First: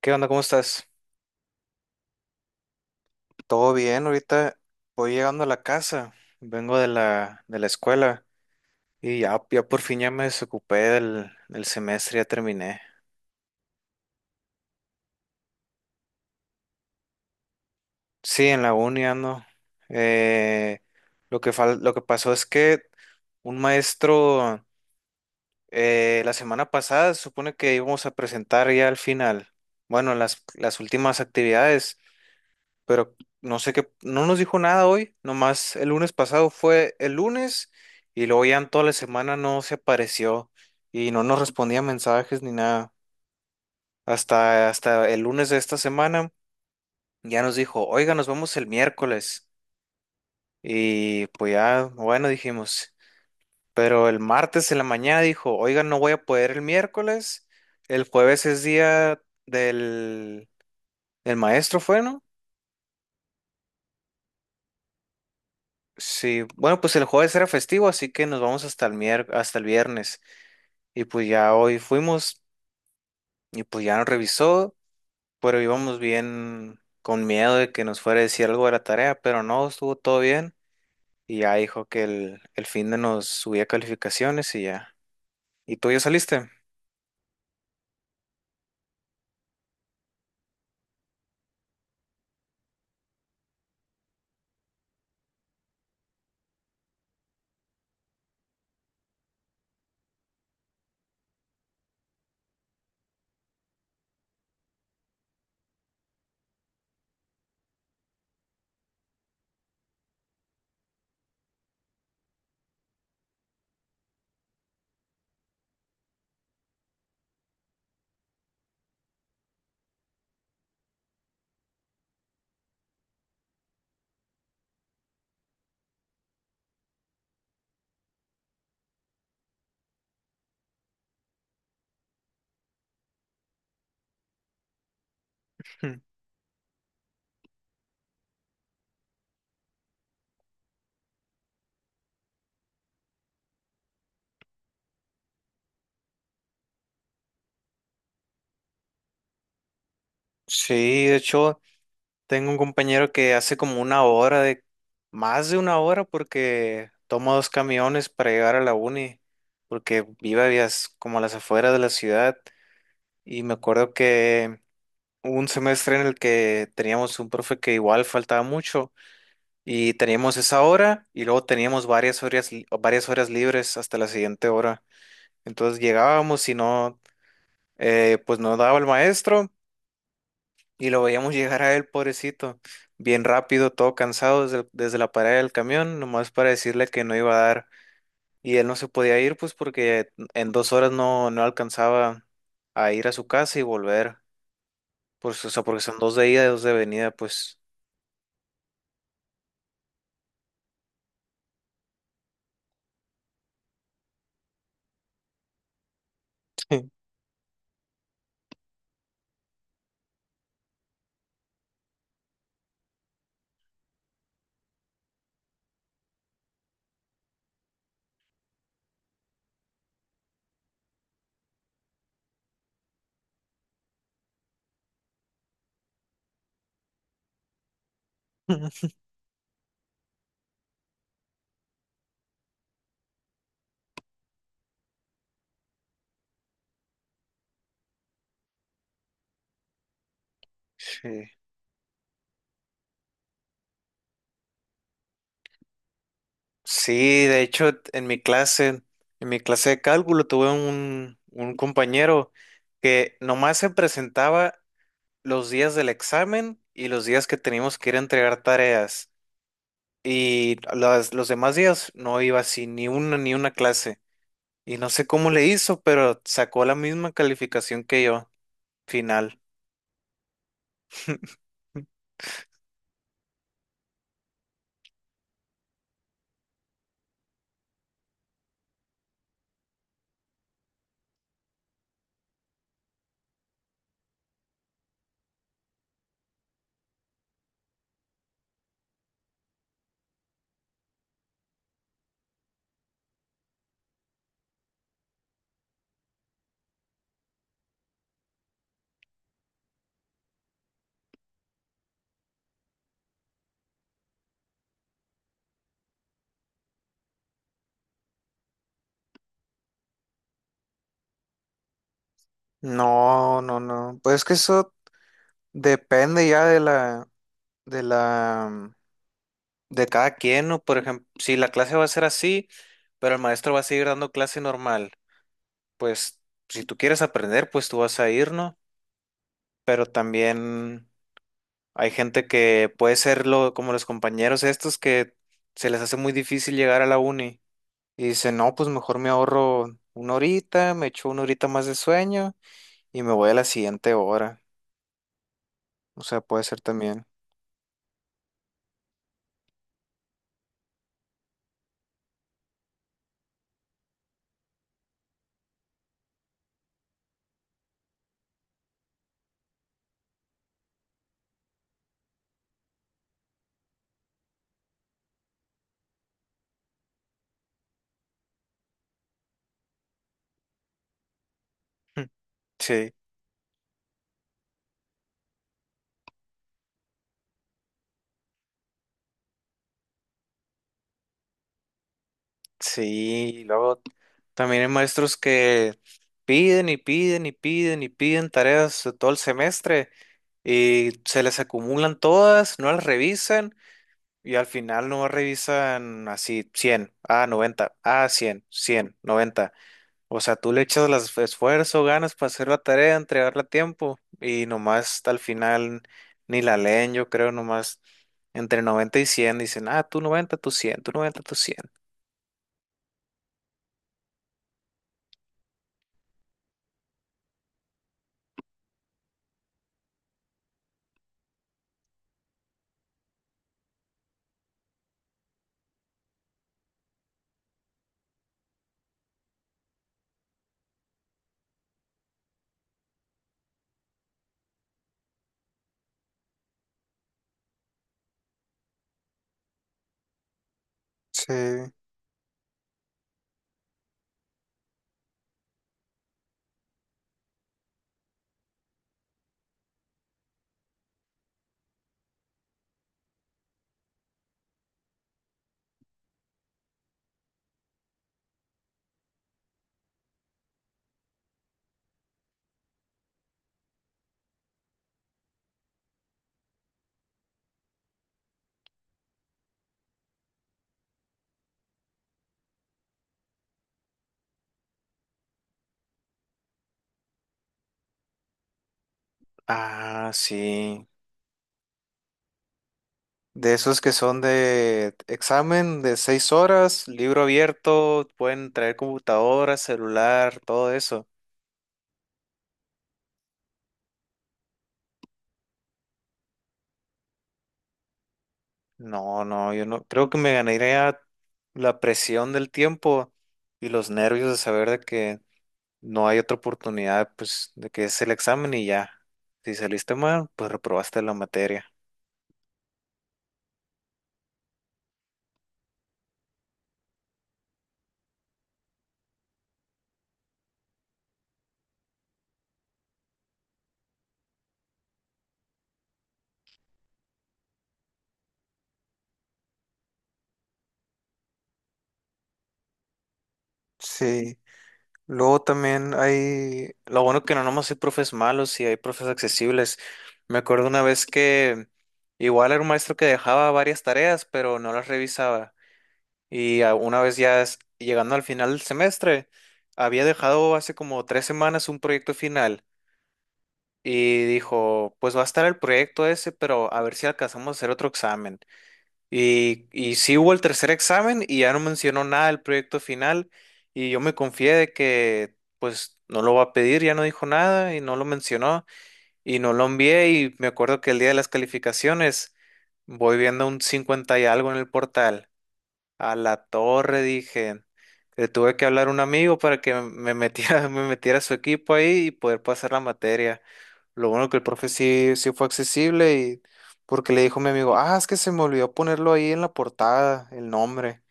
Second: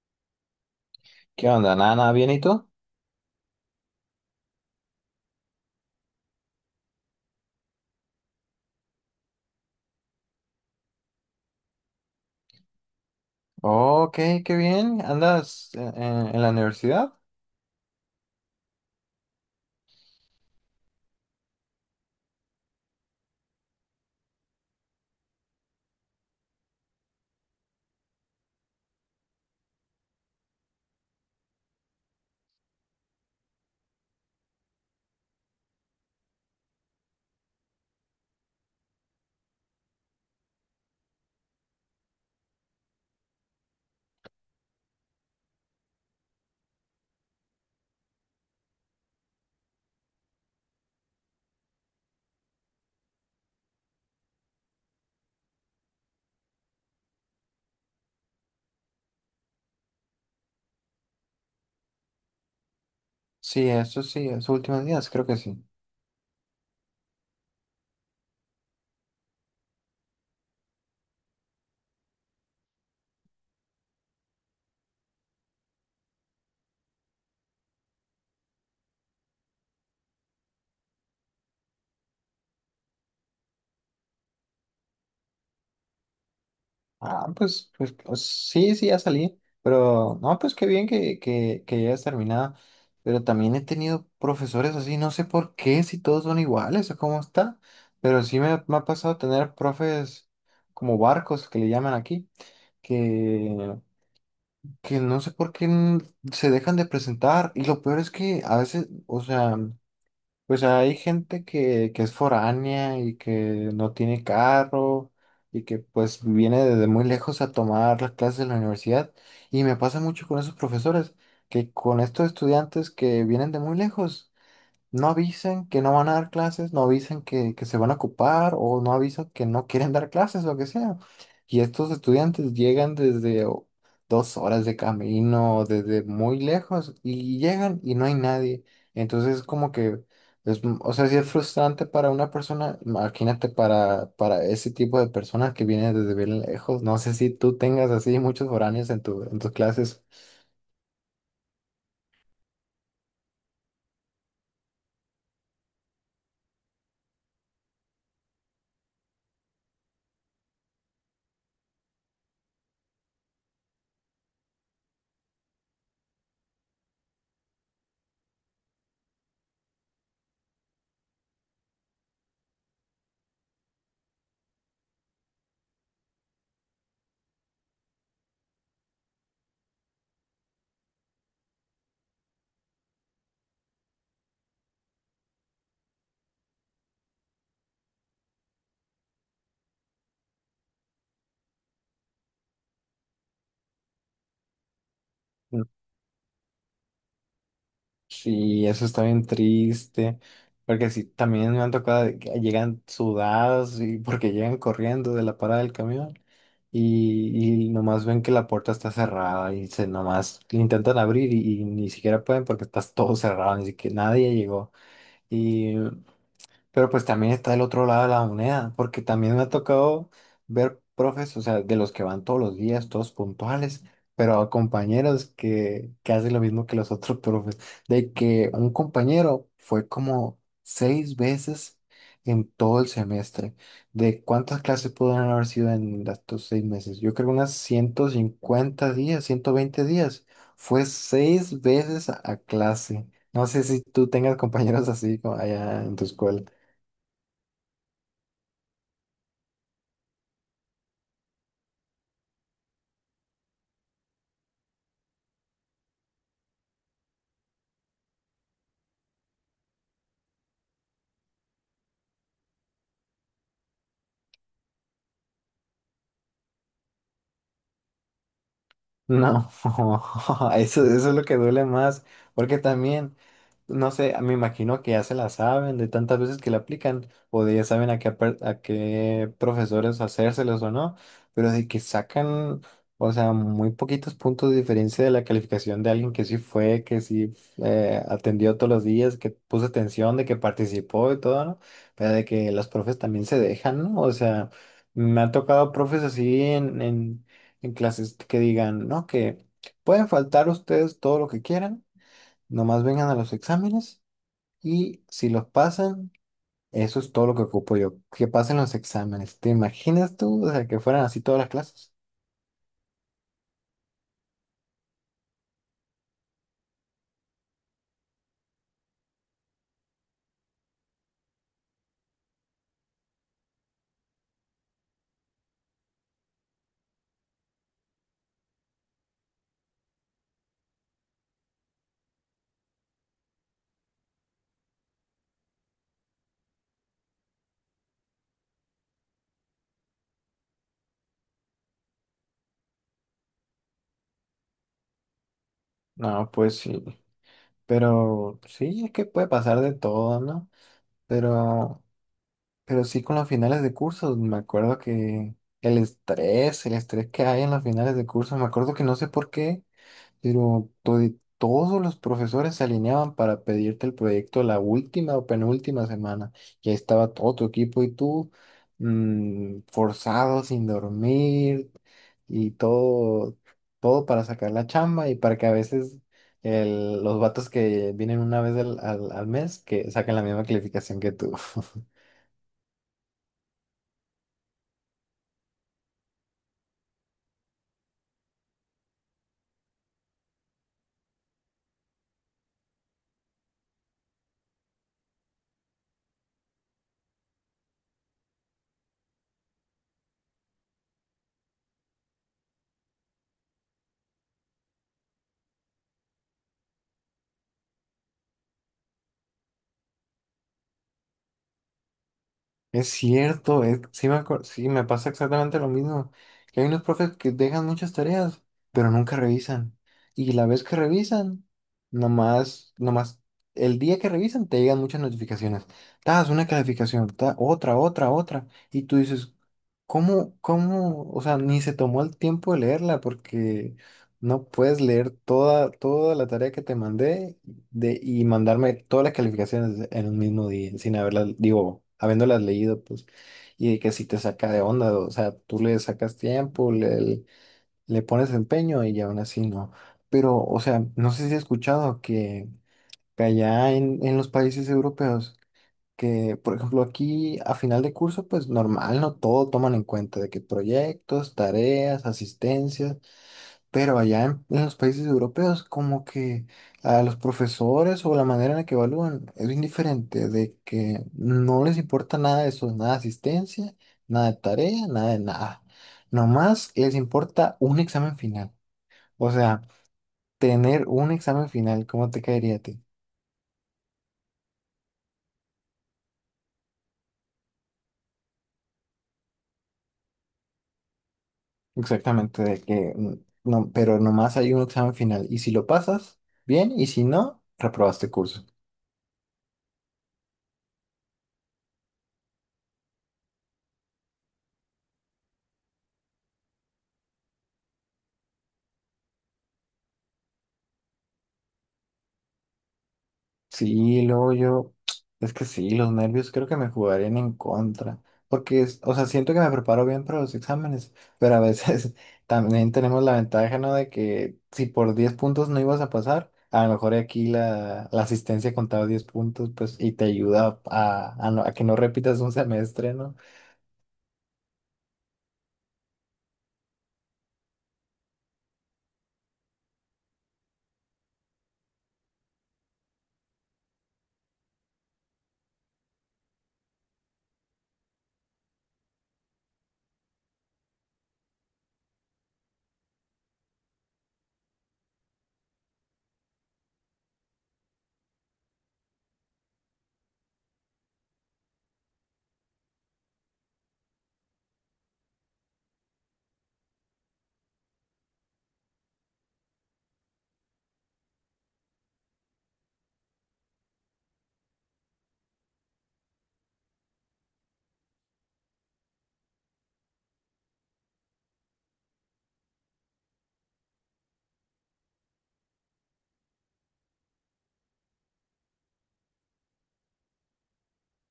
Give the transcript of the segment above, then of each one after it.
¿Qué onda? ¿Cómo estás? ¿Qué onda? ¿Nada, nada bien y tú? ¿Todo bien? Ahorita voy llegando a la casa, vengo de la escuela y ya, ya por fin ya me desocupé del semestre, ya terminé. Ok, qué bien. ¿Andas en la universidad? Sí, en la uni ando. Eh, lo que pasó es que un maestro la semana pasada se supone que íbamos a presentar ya al final, bueno, las últimas actividades, pero no sé qué, no nos dijo nada hoy, nomás el lunes pasado fue el lunes y luego ya en toda la semana no se apareció y no nos respondía mensajes ni nada. Hasta el lunes de esta semana ya nos dijo: oiga, nos vemos el miércoles. Y pues ya, bueno, dijimos. Pero el martes en la mañana dijo: oiga, no voy a poder el miércoles. El jueves es día del, del maestro, ¿fue, no? Sí, eso sí, esos últimos días, creo que sí. Sí, bueno, pues el jueves era festivo, así que nos vamos hasta el viernes. Y pues ya hoy fuimos y pues ya nos revisó, pero íbamos bien con miedo de que nos fuera a decir algo de la tarea, pero no, estuvo todo bien. Y ya dijo que el fin de nos subía calificaciones y ya. ¿Y tú ya saliste? Ah, pues, sí, sí, ya salí. Pero, no, pues qué bien que ya hayas terminado. Pero también he tenido profesores así, no sé por qué, si todos son iguales o cómo está. Pero sí me ha pasado tener profes como barcos, que le llaman aquí, que, que no sé por qué se dejan de presentar. Y lo peor es que a veces, o sea. Pues hay gente que es foránea y que no tiene carro y que pues viene desde muy lejos a tomar las clases en la universidad. Y me pasa mucho con esos profesores, que con estos estudiantes que vienen de muy lejos. No avisen que no van a dar clases, no avisen que se van a ocupar o no avisan que no quieren dar clases, lo que sea. Y estos estudiantes llegan desde dos horas de camino, Mm. desde muy lejos, y llegan y no hay nadie. Entonces es como que, es, o sea, sí es frustrante para una persona. Imagínate para ese tipo de personas que vienen desde bien lejos. No sé si tú tengas así muchos foráneos en tus clases. Sí, de hecho. Tengo un compañero que hace como una hora de, más de una hora porque toma dos camiones para llegar a la uni, porque vive vías como a las afueras de la ciudad. Y me acuerdo que hubo un semestre en el que teníamos un profe que igual faltaba mucho y teníamos esa hora y luego teníamos varias horas, varias horas libres hasta la siguiente hora. Entonces llegábamos y no, pues no daba el maestro. Y lo veíamos llegar a él, pobrecito, bien rápido, todo cansado desde la parada del camión, nomás para decirle que no iba a dar. Y él no se podía ir, pues porque en dos horas no alcanzaba a ir a su casa y volver. Pues, o sea, porque son dos de ida y dos de venida, pues. Sí, eso está bien triste, porque sí, también me han tocado de que llegan sudadas y porque llegan corriendo de la parada del camión y nomás ven que la puerta está cerrada y se nomás le intentan abrir y ni siquiera pueden porque está todo cerrado, ni siquiera nadie llegó. Pero pues también está el otro lado de la moneda, porque también me ha tocado ver profes, o sea, de los que van todos los días, todos puntuales, pero a compañeros que hacen lo mismo que los otros profes, de que un compañero fue como seis veces en todo el semestre. ¿De cuántas clases pudieron haber sido en estos 6 meses? Yo creo unas 150 días, 120 días. Fue Sí. seis veces a clase. No sé si tú tengas compañeros así como allá en tu escuela. Sí, de hecho, en mi clase de cálculo, tuve un compañero que nomás se presentaba los días del examen y los días que teníamos que ir a entregar tareas. Y los demás días no iba así, ni una clase. Y no sé cómo le hizo, pero sacó la misma calificación que yo, final. No, eso es lo que duele más, porque también, no sé, me imagino que ya se la saben de tantas veces que la aplican, o de ya saben a qué profesores hacérselos o no, pero de que sacan, o sea, muy poquitos puntos de diferencia de la calificación de alguien que sí fue, que sí atendió todos los días, que puso atención, de que participó y todo, ¿no? Pero de que los profes también se dejan, ¿no? O sea. Me ha tocado profes así en clases que digan, ¿no? Que pueden faltar ustedes todo lo que quieran, nomás vengan a los exámenes y si los pasan, eso es todo lo que ocupo yo, que pasen los exámenes. ¿Te imaginas tú? O sea, que fueran así todas las clases. No, no, no. Pues es que eso depende ya de la, de cada quien, ¿no? Por ejemplo, si la clase va a ser así, pero el maestro va a seguir dando clase normal, pues si tú quieres aprender, pues tú vas a ir, ¿no? Pero también hay gente que puede ser como los compañeros estos que se les hace muy difícil llegar a la uni y dicen: no, pues mejor me ahorro una horita, me echo una horita más de sueño y me voy a la siguiente hora. O sea, No, puede pues ser sí, también. pero sí, es que puede pasar de todo, ¿no? Pero, pero sí con los finales de cursos, me acuerdo que el estrés que hay en los finales de cursos, me acuerdo que no sé por qué. Pero todos los profesores se alineaban para pedirte el proyecto la última o penúltima semana. Ya estaba todo tu equipo y tú forzado, sin dormir y Sí, todo, todo para sacar la chamba y para que a veces los vatos que vienen una vez al mes que saquen la misma calificación que tú. sí, y luego también hay maestros que piden y piden y piden y piden tareas todo el semestre y se les acumulan todas, no las revisan. Y al final no revisan, así 100, ah, 90, ah, 100, 100, 90. O sea, tú le echas las esfuerzo, ganas para hacer la tarea, entregarla a tiempo y nomás hasta al final ni la leen, yo creo, nomás entre 90 y 100 dicen: ah, tú 90, tú 100, tú 90, tú cien. Es cierto, sí, sí, me pasa exactamente lo mismo. Que hay unos profes que dejan muchas tareas, pero nunca revisan. Y la vez que revisan, nomás, nomás, el día que revisan te llegan muchas notificaciones. Das una calificación, otra, otra, otra. Y tú dices, ¿cómo, cómo? O sea, ni se tomó el tiempo de leerla porque no puedes leer toda, toda la tarea que te mandé y mandarme todas las calificaciones en un mismo día, sin haberlas, Sí. digo, habiéndolas leído, pues, y de que si te saca de onda, o sea, tú le sacas tiempo, le pones empeño y aún así no. Pero, o sea, no sé si has escuchado que allá en los países europeos, que, por ejemplo, aquí a final de curso, pues normal, no todo toman en cuenta de que proyectos, tareas, asistencias. Pero allá en los países europeos, como que a los profesores o la manera en la que evalúan es bien diferente, de que no les importa nada de eso, nada de asistencia, nada de tarea, nada de nada. Nomás les importa un examen final. O sea, Ah, sí. tener un examen final, ¿cómo te caería a ti? De esos que son de examen de 6 horas, libro abierto, pueden traer computadora, celular, todo eso. Exactamente, de que no, pero nomás hay un examen final. Y si lo pasas, bien, y si no, reprobaste curso. No, no, yo no. Creo que me ganaría la presión del tiempo y los nervios de saber de que no hay otra oportunidad, pues, de que es el examen y ya. Si saliste mal, pues reprobaste la materia. Sí, luego yo, es que sí, los nervios creo que me jugarían en contra, porque, o sea, siento que me preparo bien para los exámenes, pero a veces también tenemos la ventaja, ¿no? De que si por 10 puntos no ibas a pasar, a lo mejor aquí la asistencia contaba 10 puntos, pues, y te ayuda a que no repitas un semestre, ¿no? Sí. Luego también hay, lo bueno que no nomás hay profes malos, sí hay profes accesibles. Me acuerdo una vez que igual era un maestro que dejaba varias tareas, pero no las revisaba. Y una vez ya llegando al final del semestre, había dejado hace como tres semanas un proyecto final y dijo: pues va a estar el proyecto ese, pero a ver si alcanzamos a hacer otro examen. Y sí hubo el tercer examen y ya no mencionó nada del proyecto final y yo me confié de que pues no lo va a pedir, ya no dijo nada y no lo mencionó y no lo envié. Y me acuerdo que el día de las calificaciones voy viendo un 50 y algo en el portal. A la torre, dije. Le tuve que hablar a un amigo para que me metiera, me metiera a su equipo ahí y poder pasar la materia. Lo bueno que el profe sí, sí fue accesible, y porque le dijo a mi amigo: ah, es que se me olvidó ponerlo ahí en la portada, el nombre.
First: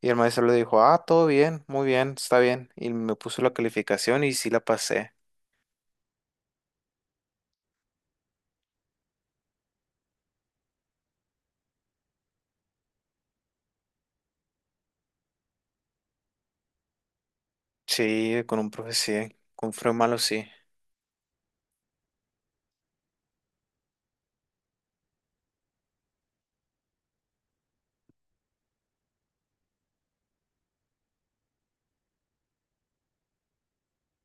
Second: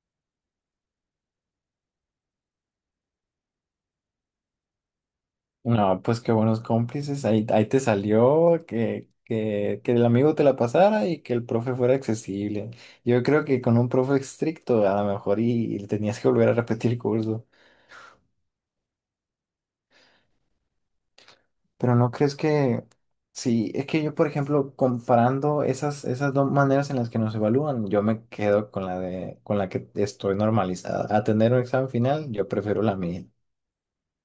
Y el maestro le dijo: ah, todo bien, muy bien, está bien. Y me puso la calificación y sí la pasé. No, pues qué buenos cómplices. Ahí te salió que el amigo te la pasara y que el profe fuera accesible. Yo creo que con un profe estricto a lo mejor y tenías que volver a repetir curso. Sí, con un profe sí, con un profe malo sí. Pero no crees que. Sí, es que yo, por ejemplo, comparando esas dos maneras en las que nos evalúan, yo me quedo con la que estoy normalizada. A tener un examen final, yo prefiero la mía.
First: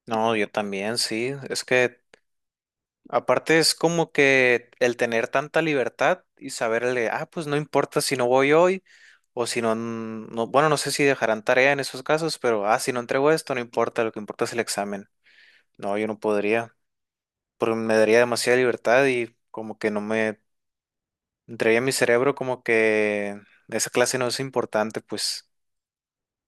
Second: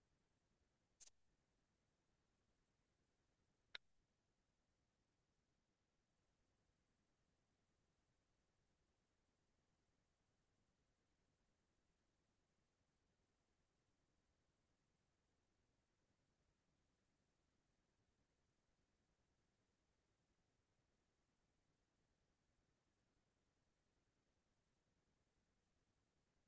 No, yo también sí. Es que aparte es como que el tener tanta libertad y saberle, ah, pues no importa si no voy hoy o si no, bueno, no sé si dejarán tarea en esos casos, pero, ah, si no entrego esto, no importa, lo que importa es el examen. No, yo no podría, porque me daría demasiada libertad y como que no me entraría en mi cerebro como que esa clase no es importante, pues.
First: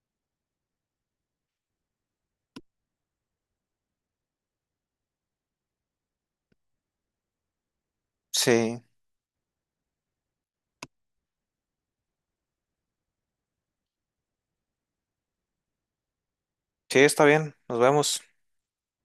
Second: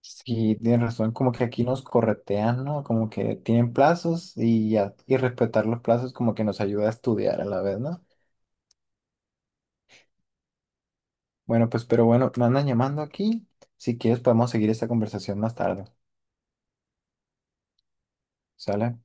Sí, tienes razón, como que aquí nos corretean, ¿no? Como que tienen plazos y ya, y respetar los plazos como que nos ayuda a estudiar a la vez, ¿no? Sí, Bueno, pues, pero bueno, me andan llamando aquí. Si quieres, podemos seguir esta conversación más tarde, sí, está bien, nos vemos. ¿sale?